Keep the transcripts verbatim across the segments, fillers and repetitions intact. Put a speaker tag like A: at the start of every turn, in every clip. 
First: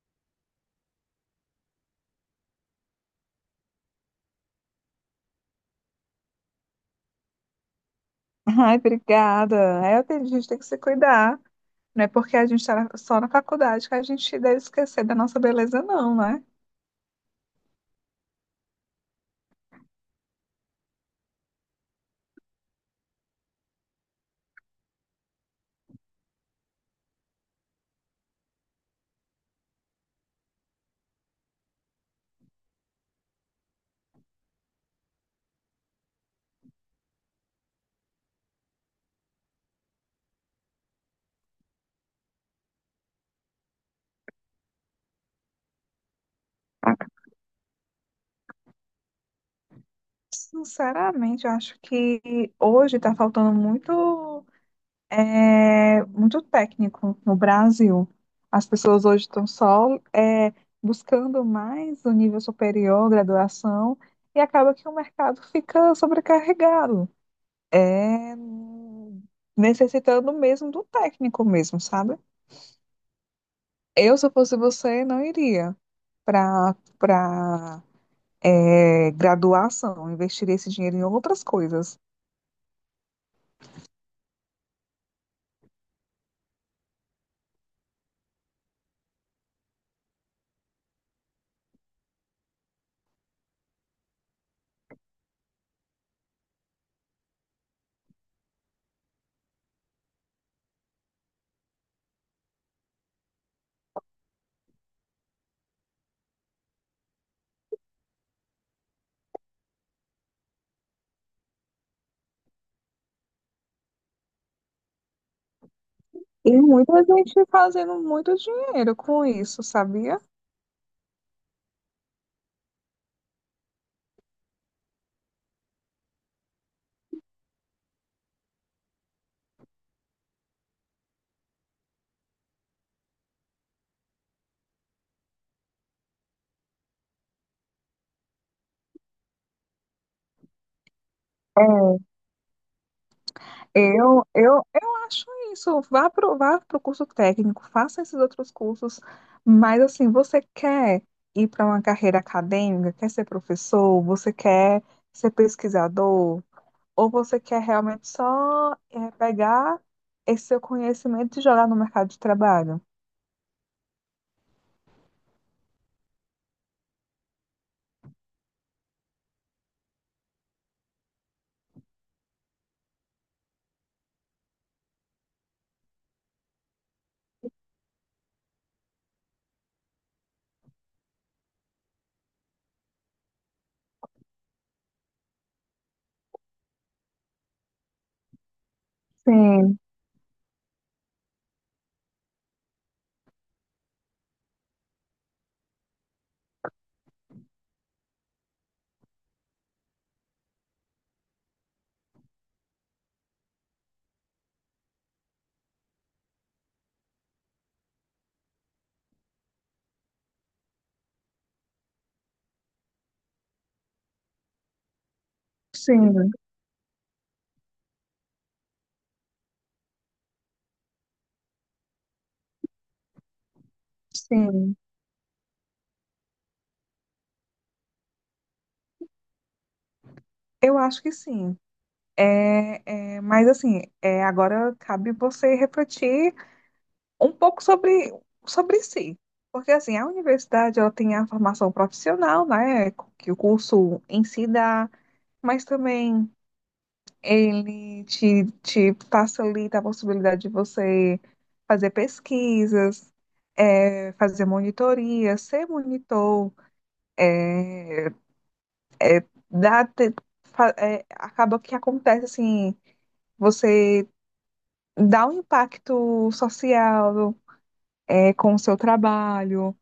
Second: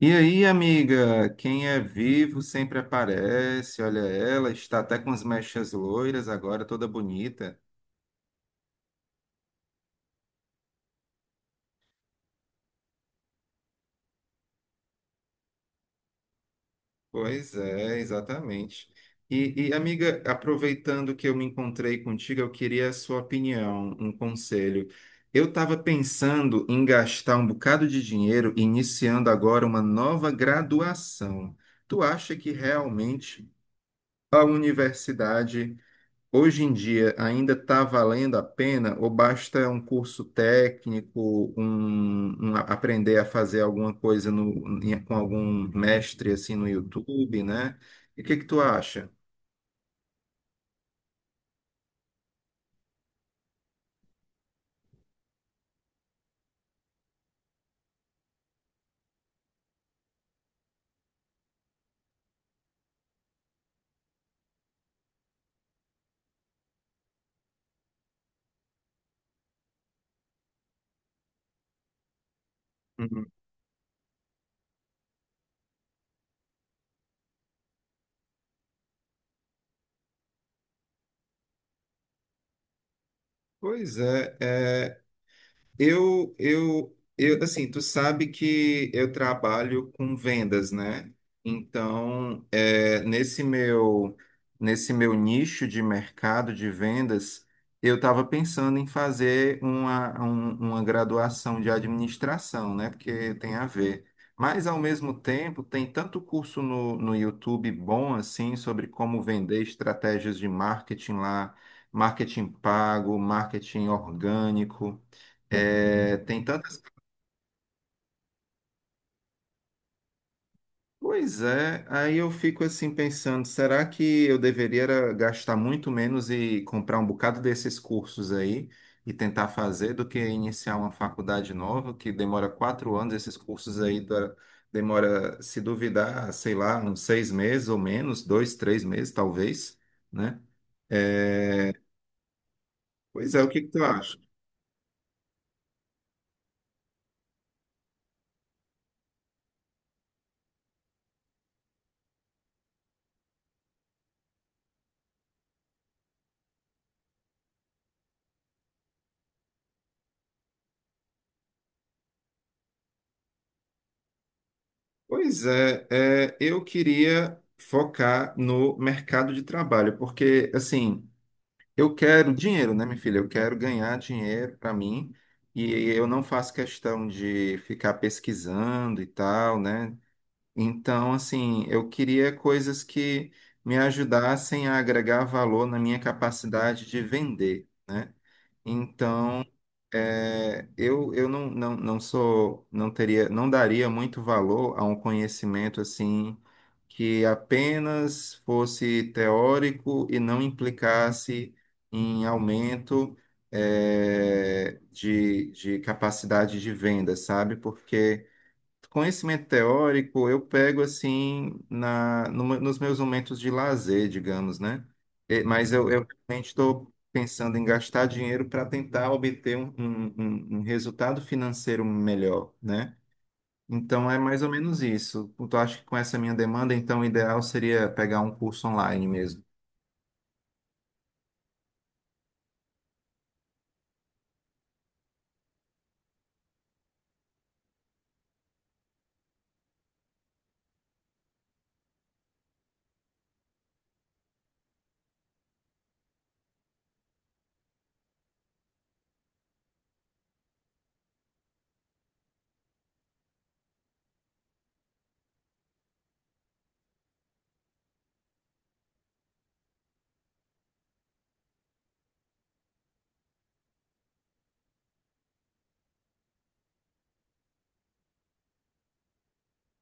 A: E aí, amiga, quem é vivo sempre aparece. Olha ela, está até com as mechas loiras agora, toda bonita.
B: Ai, obrigada. É, tem- a gente tem que se cuidar. Não é porque a gente está só na faculdade que a gente deve esquecer da nossa beleza, não, né?
A: Pois é, exatamente. E, e, amiga, aproveitando que eu me encontrei contigo, eu queria a sua opinião, um conselho. Eu estava pensando em gastar um bocado de dinheiro, iniciando agora uma nova graduação. Tu acha que realmente a universidade hoje em dia ainda está valendo a pena ou basta um curso técnico, um, um a- aprender a fazer alguma coisa no- em- com algum mestre assim no YouTube, né? E o que que tu acha?
B: Sinceramente, eu acho que hoje está faltando muito, é, muito técnico no Brasil. As pessoas hoje estão só, é, buscando mais o nível superior, graduação, e acaba que o mercado fica sobrecarregado. É, necessitando mesmo do técnico mesmo, sabe?
A: Uhum.
B: Eu, se eu fosse você, não iria para para graduação, investiria esse dinheiro em outras coisas.
A: Pois é, Eu, eu, eu, assim, tu sabe que eu trabalho com vendas, né? Então, é, nesse meu, nesse meu nicho de mercado de vendas, eu estava pensando em fazer uma, um- uma graduação de administração, né? Porque tem a ver. Mas, ao mesmo tempo, tem tanto curso no, no YouTube bom, assim, sobre como vender estratégias de marketing lá, marketing pago, marketing orgânico. É, tem
B: E
A: tantas.
B: muita gente fazendo muito dinheiro com isso, sabia?
A: Pois é, aí eu fico assim pensando, será que eu deveria era gastar muito menos e comprar um bocado desses cursos aí e tentar fazer do que iniciar uma faculdade nova que demora quatro anos, esses cursos aí da- demora, se duvidar, sei lá, uns seis meses ou menos, dois, três meses talvez, né? É,
B: É.
A: pois é, o que que tu acha?
B: Eu, eu, eu acho isso. Vá para vá pro curso técnico, faça esses outros cursos, mas assim, você quer ir para uma carreira acadêmica, quer ser professor, você quer ser pesquisador, ou você quer realmente só eh, pegar esse seu conhecimento e jogar no mercado de trabalho?
A: Pois é, é, eu queria focar no mercado de trabalho, porque assim. Eu quero dinheiro, né, minha filha? Eu quero ganhar dinheiro para mim e eu não faço questão de ficar pesquisando e tal, né? Então, assim, eu queria coisas que me ajudassem a agregar valor na minha capacidade de vender, né? Então,
B: Sim,
A: é, eu, eu não, não, não sou, não teria, não daria muito valor a um conhecimento assim que apenas fosse teórico e não implicasse em aumento, é, de, de capacidade de venda, sabe? Porque conhecimento teórico eu pego assim na, numa- nos meus momentos de lazer, digamos, né? Eh, Mas eu, eu
B: sim,
A: realmente estou pensando em gastar dinheiro para tentar obter um, um- um- um resultado financeiro melhor, né? Então é mais ou
B: sim.
A: menos isso. Eu acho que com essa minha demanda, então o ideal seria pegar um curso online mesmo.
B: Eu acho que sim. É, é, mas assim, é, agora cabe você refletir um pouco sobre, sobre si. Porque assim, a universidade, ela tem a formação profissional, né, que o curso em si dá, mas também ele te, te facilita a possibilidade de você fazer pesquisas, eh, fazer monitoria, ser monitor, é, dá, te- fa- eh, acaba que acontece assim, você dá um impacto social, eh, com o seu trabalho,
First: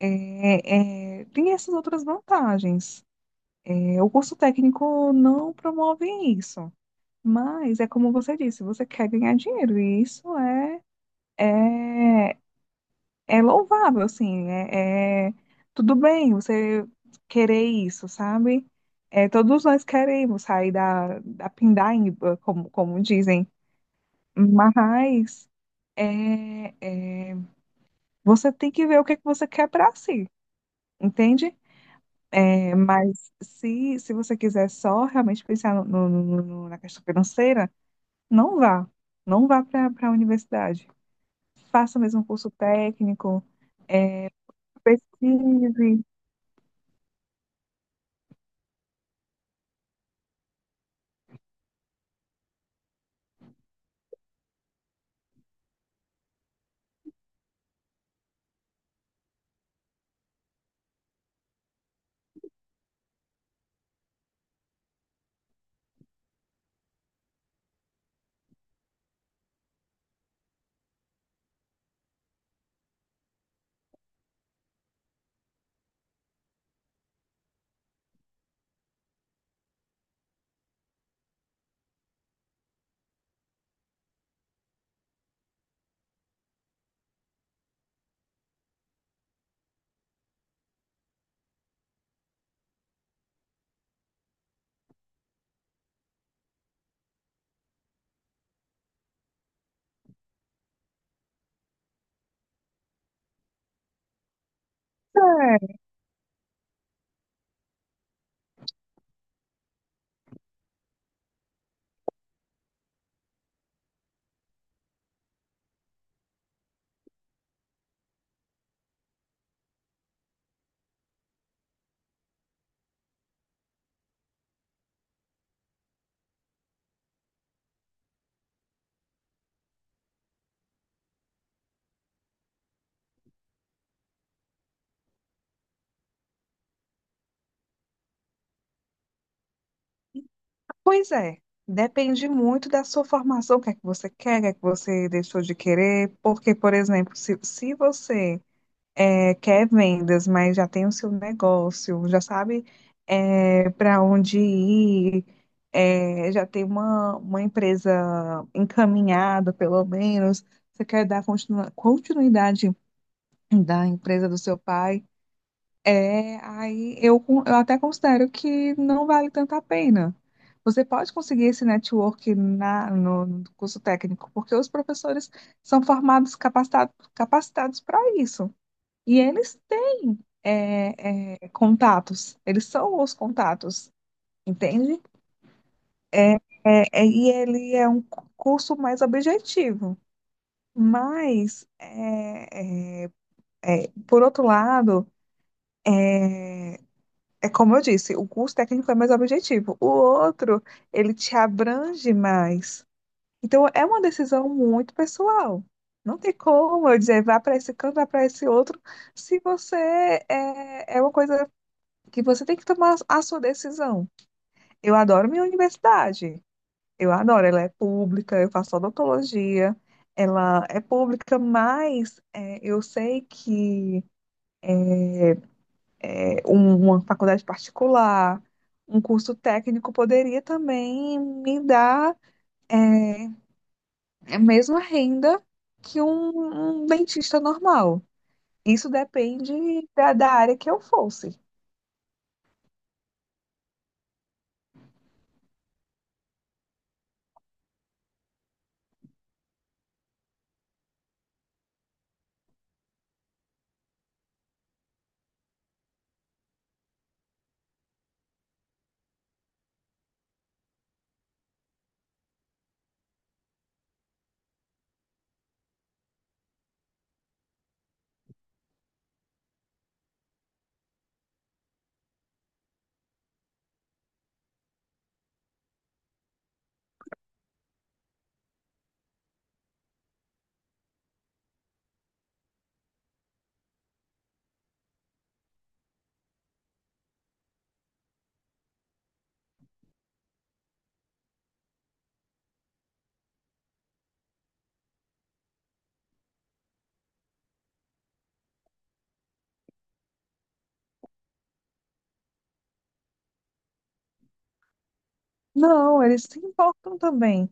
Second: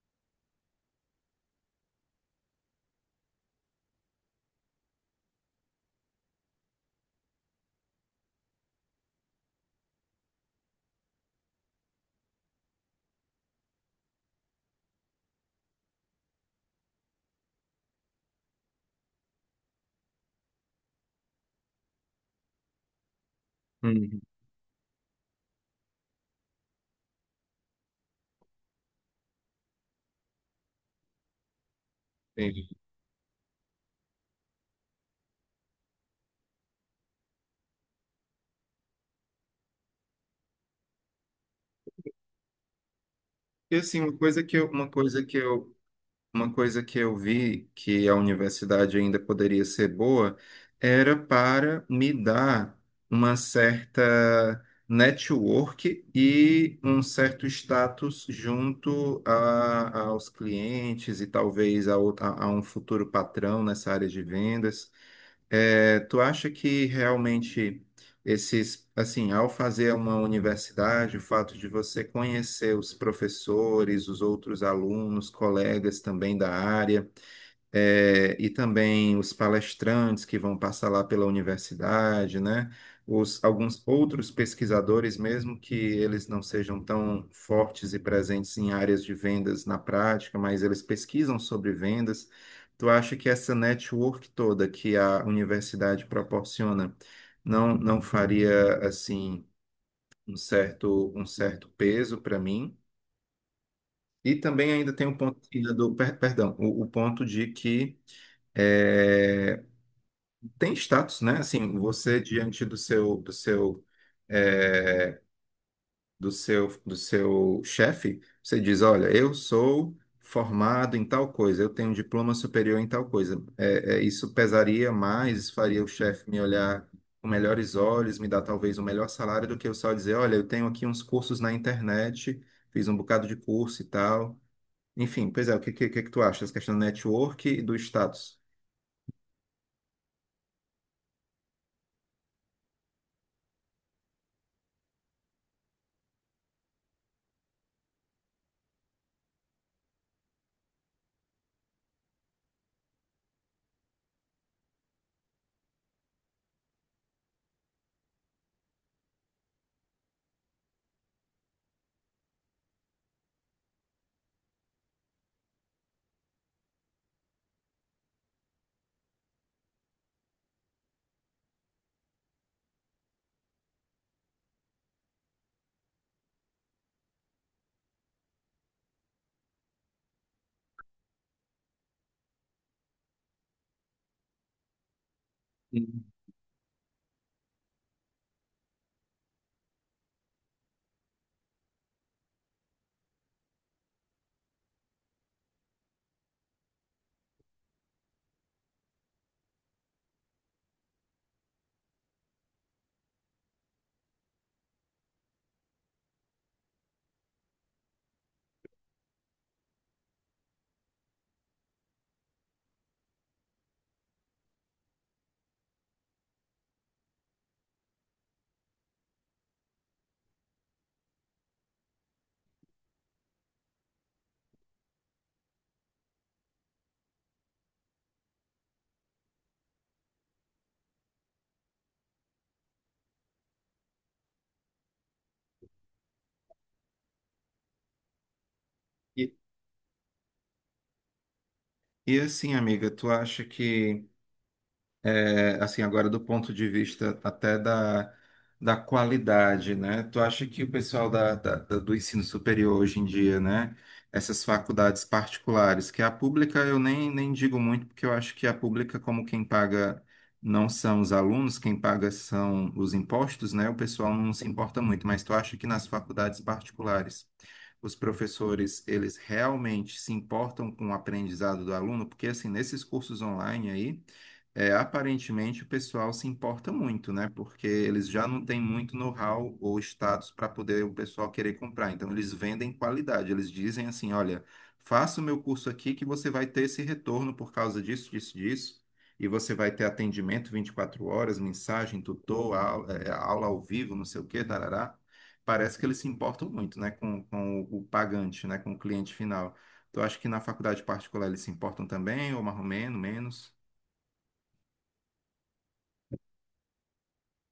B: eh, eh, tem essas outras vantagens. Eh, o curso técnico não promove isso, mas é como você disse, você quer ganhar dinheiro, e isso é. É, é louvável, assim, é, é- tudo bem você querer isso, sabe? É, todos nós queremos sair da, da pindaíba, como, como dizem,
A: Uhum.
B: mas é, você tem que ver o que é que você quer para si, entende?
A: Entendi.
B: É, mas se, se você quiser só realmente pensar no, no- no- no- na questão financeira, não vá, não vá para a universidade. Faça mesmo um curso técnico,
A: E assim, uma coisa que eu, uma coisa que eu
B: pesquise,
A: uma coisa que eu vi que a universidade ainda poderia ser boa era para me dar uma certa network e um certo status junto a, aos clientes e talvez a, outra- a um futuro patrão nessa área de vendas. É, tu acha que realmente esses, assim, ao fazer uma universidade, o fato de você conhecer os professores, os outros alunos, colegas também da área, é, e também os palestrantes que vão passar lá pela universidade, né? Os, alguns outros pesquisadores, mesmo que eles não sejam tão fortes e presentes em áreas de vendas na prática, mas eles pesquisam sobre vendas. Tu acha que essa network toda que a universidade proporciona não, não faria assim um certo, um certo peso para mim? E também ainda tem o ponto ainda
B: é.
A: do, per- perdão, o o ponto de que eh, tem status, né? Assim, você diante do seu do seu eh, do seu do seu chefe, você diz, olha, eu sou formado em tal coisa, eu tenho um diploma superior em tal coisa. É, é, isso pesaria mais, faria o chefe me olhar com melhores olhos, me dar talvez um melhor salário do que eu só dizer, olha, eu tenho aqui uns cursos na internet, fiz um bocado de curso e tal. Enfim, pois é, o que, que, que é que tu acha? Essa questão do network e do status.
B: Pois é, depende muito da sua formação, o que é que você quer, o que é que você deixou de querer, porque, por exemplo, se, se você eh, quer vendas, mas já tem o seu negócio, já sabe para onde ir, eh, já tem uma, uma empresa encaminhada, pelo menos, você quer dar continua- continuidade da empresa do seu pai, é, aí eu, con- eu até considero que não vale tanto a pena. Você pode conseguir esse network na, no, no curso técnico, porque os professores são formados, capacitados, capacitados para isso. E eles têm é, é, contatos, eles são os contatos, entende?
A: E,
B: É, é, e ele é um cu- curso mais objetivo. Mas, é, é, é, por outro lado. É como eu disse, o curso técnico é mais objetivo. O outro, ele te abrange mais. Então, é uma decisão muito pessoal. Não tem como eu dizer, vá para esse canto, vá para esse outro, se você é, é uma coisa que você tem que tomar a sua decisão. Eu adoro minha universidade. Eu adoro, ela é pública, eu faço odontologia, ela é pública, mas é, eu sei que um- uma faculdade particular, um curso técnico poderia também me dar é, a mesma renda que um, um dentista normal. Isso depende da, da área que eu fosse.
A: e assim, amiga, tu acha que é, assim, agora do ponto de vista até da, da qualidade, né? Tu acha que o pessoal da, da- da- do ensino superior hoje em dia, né? Essas faculdades particulares, que a pública eu nem, nem digo muito, porque eu acho que a pública, como quem paga não são os alunos, quem paga são os impostos, né? O pessoal não se importa muito, mas tu acha que nas faculdades particulares os professores, eles realmente se importam com o aprendizado do aluno? Porque, assim, nesses cursos online aí, é, aparentemente o pessoal se importa muito, né? Porque eles já não têm muito know-how ou status para poder o pessoal querer comprar. Então eles vendem qualidade. Eles dizem assim, olha, faça o meu curso aqui que você vai ter esse retorno por causa disso, disso, disso. E você vai ter atendimento vinte e quatro horas, mensagem, tutor, au- é, aula ao vivo, não sei o quê, tarará. Parece que eles se importam muito, né? Com, com o o pagante, né? Com o cliente final. Tu acha que na faculdade particular eles se importam também, ou mais ou menos, menos?
B: Não, eles se importam também.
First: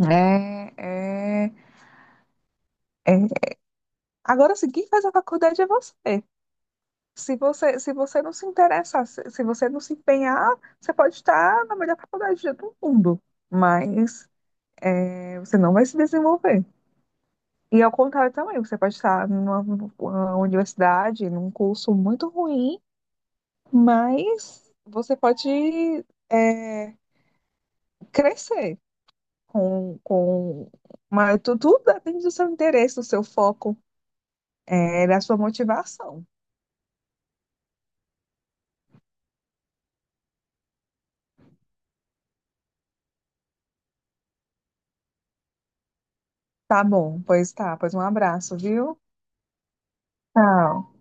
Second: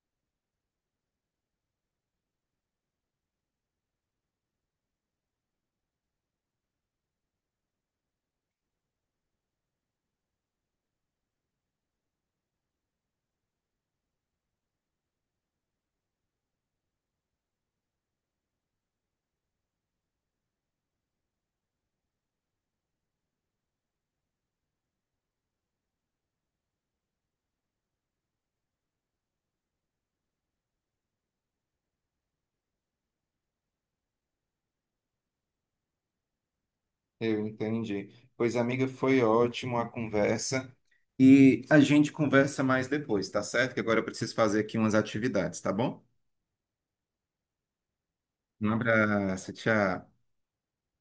B: É, é, é. Agora, sim, quem faz a faculdade é você. Se você, se você não se interessar, se, se você não se empenhar, você pode estar na melhor faculdade do mundo, mas é, você não vai se desenvolver. E ao contrário também, você pode estar numa uma universidade, num curso muito ruim, mas você pode é, crescer com, com mas tu- tudo depende do seu interesse, do seu foco, é, da sua motivação.
A: Eu entendi. Pois, amiga, foi ótimo a conversa. E a gente conversa mais depois, tá certo? Que agora eu preciso fazer aqui umas atividades, tá bom?
B: Tá bom, pois tá, pois um abraço,
A: Um
B: viu?
A: abraço, tchau.
B: Tchau.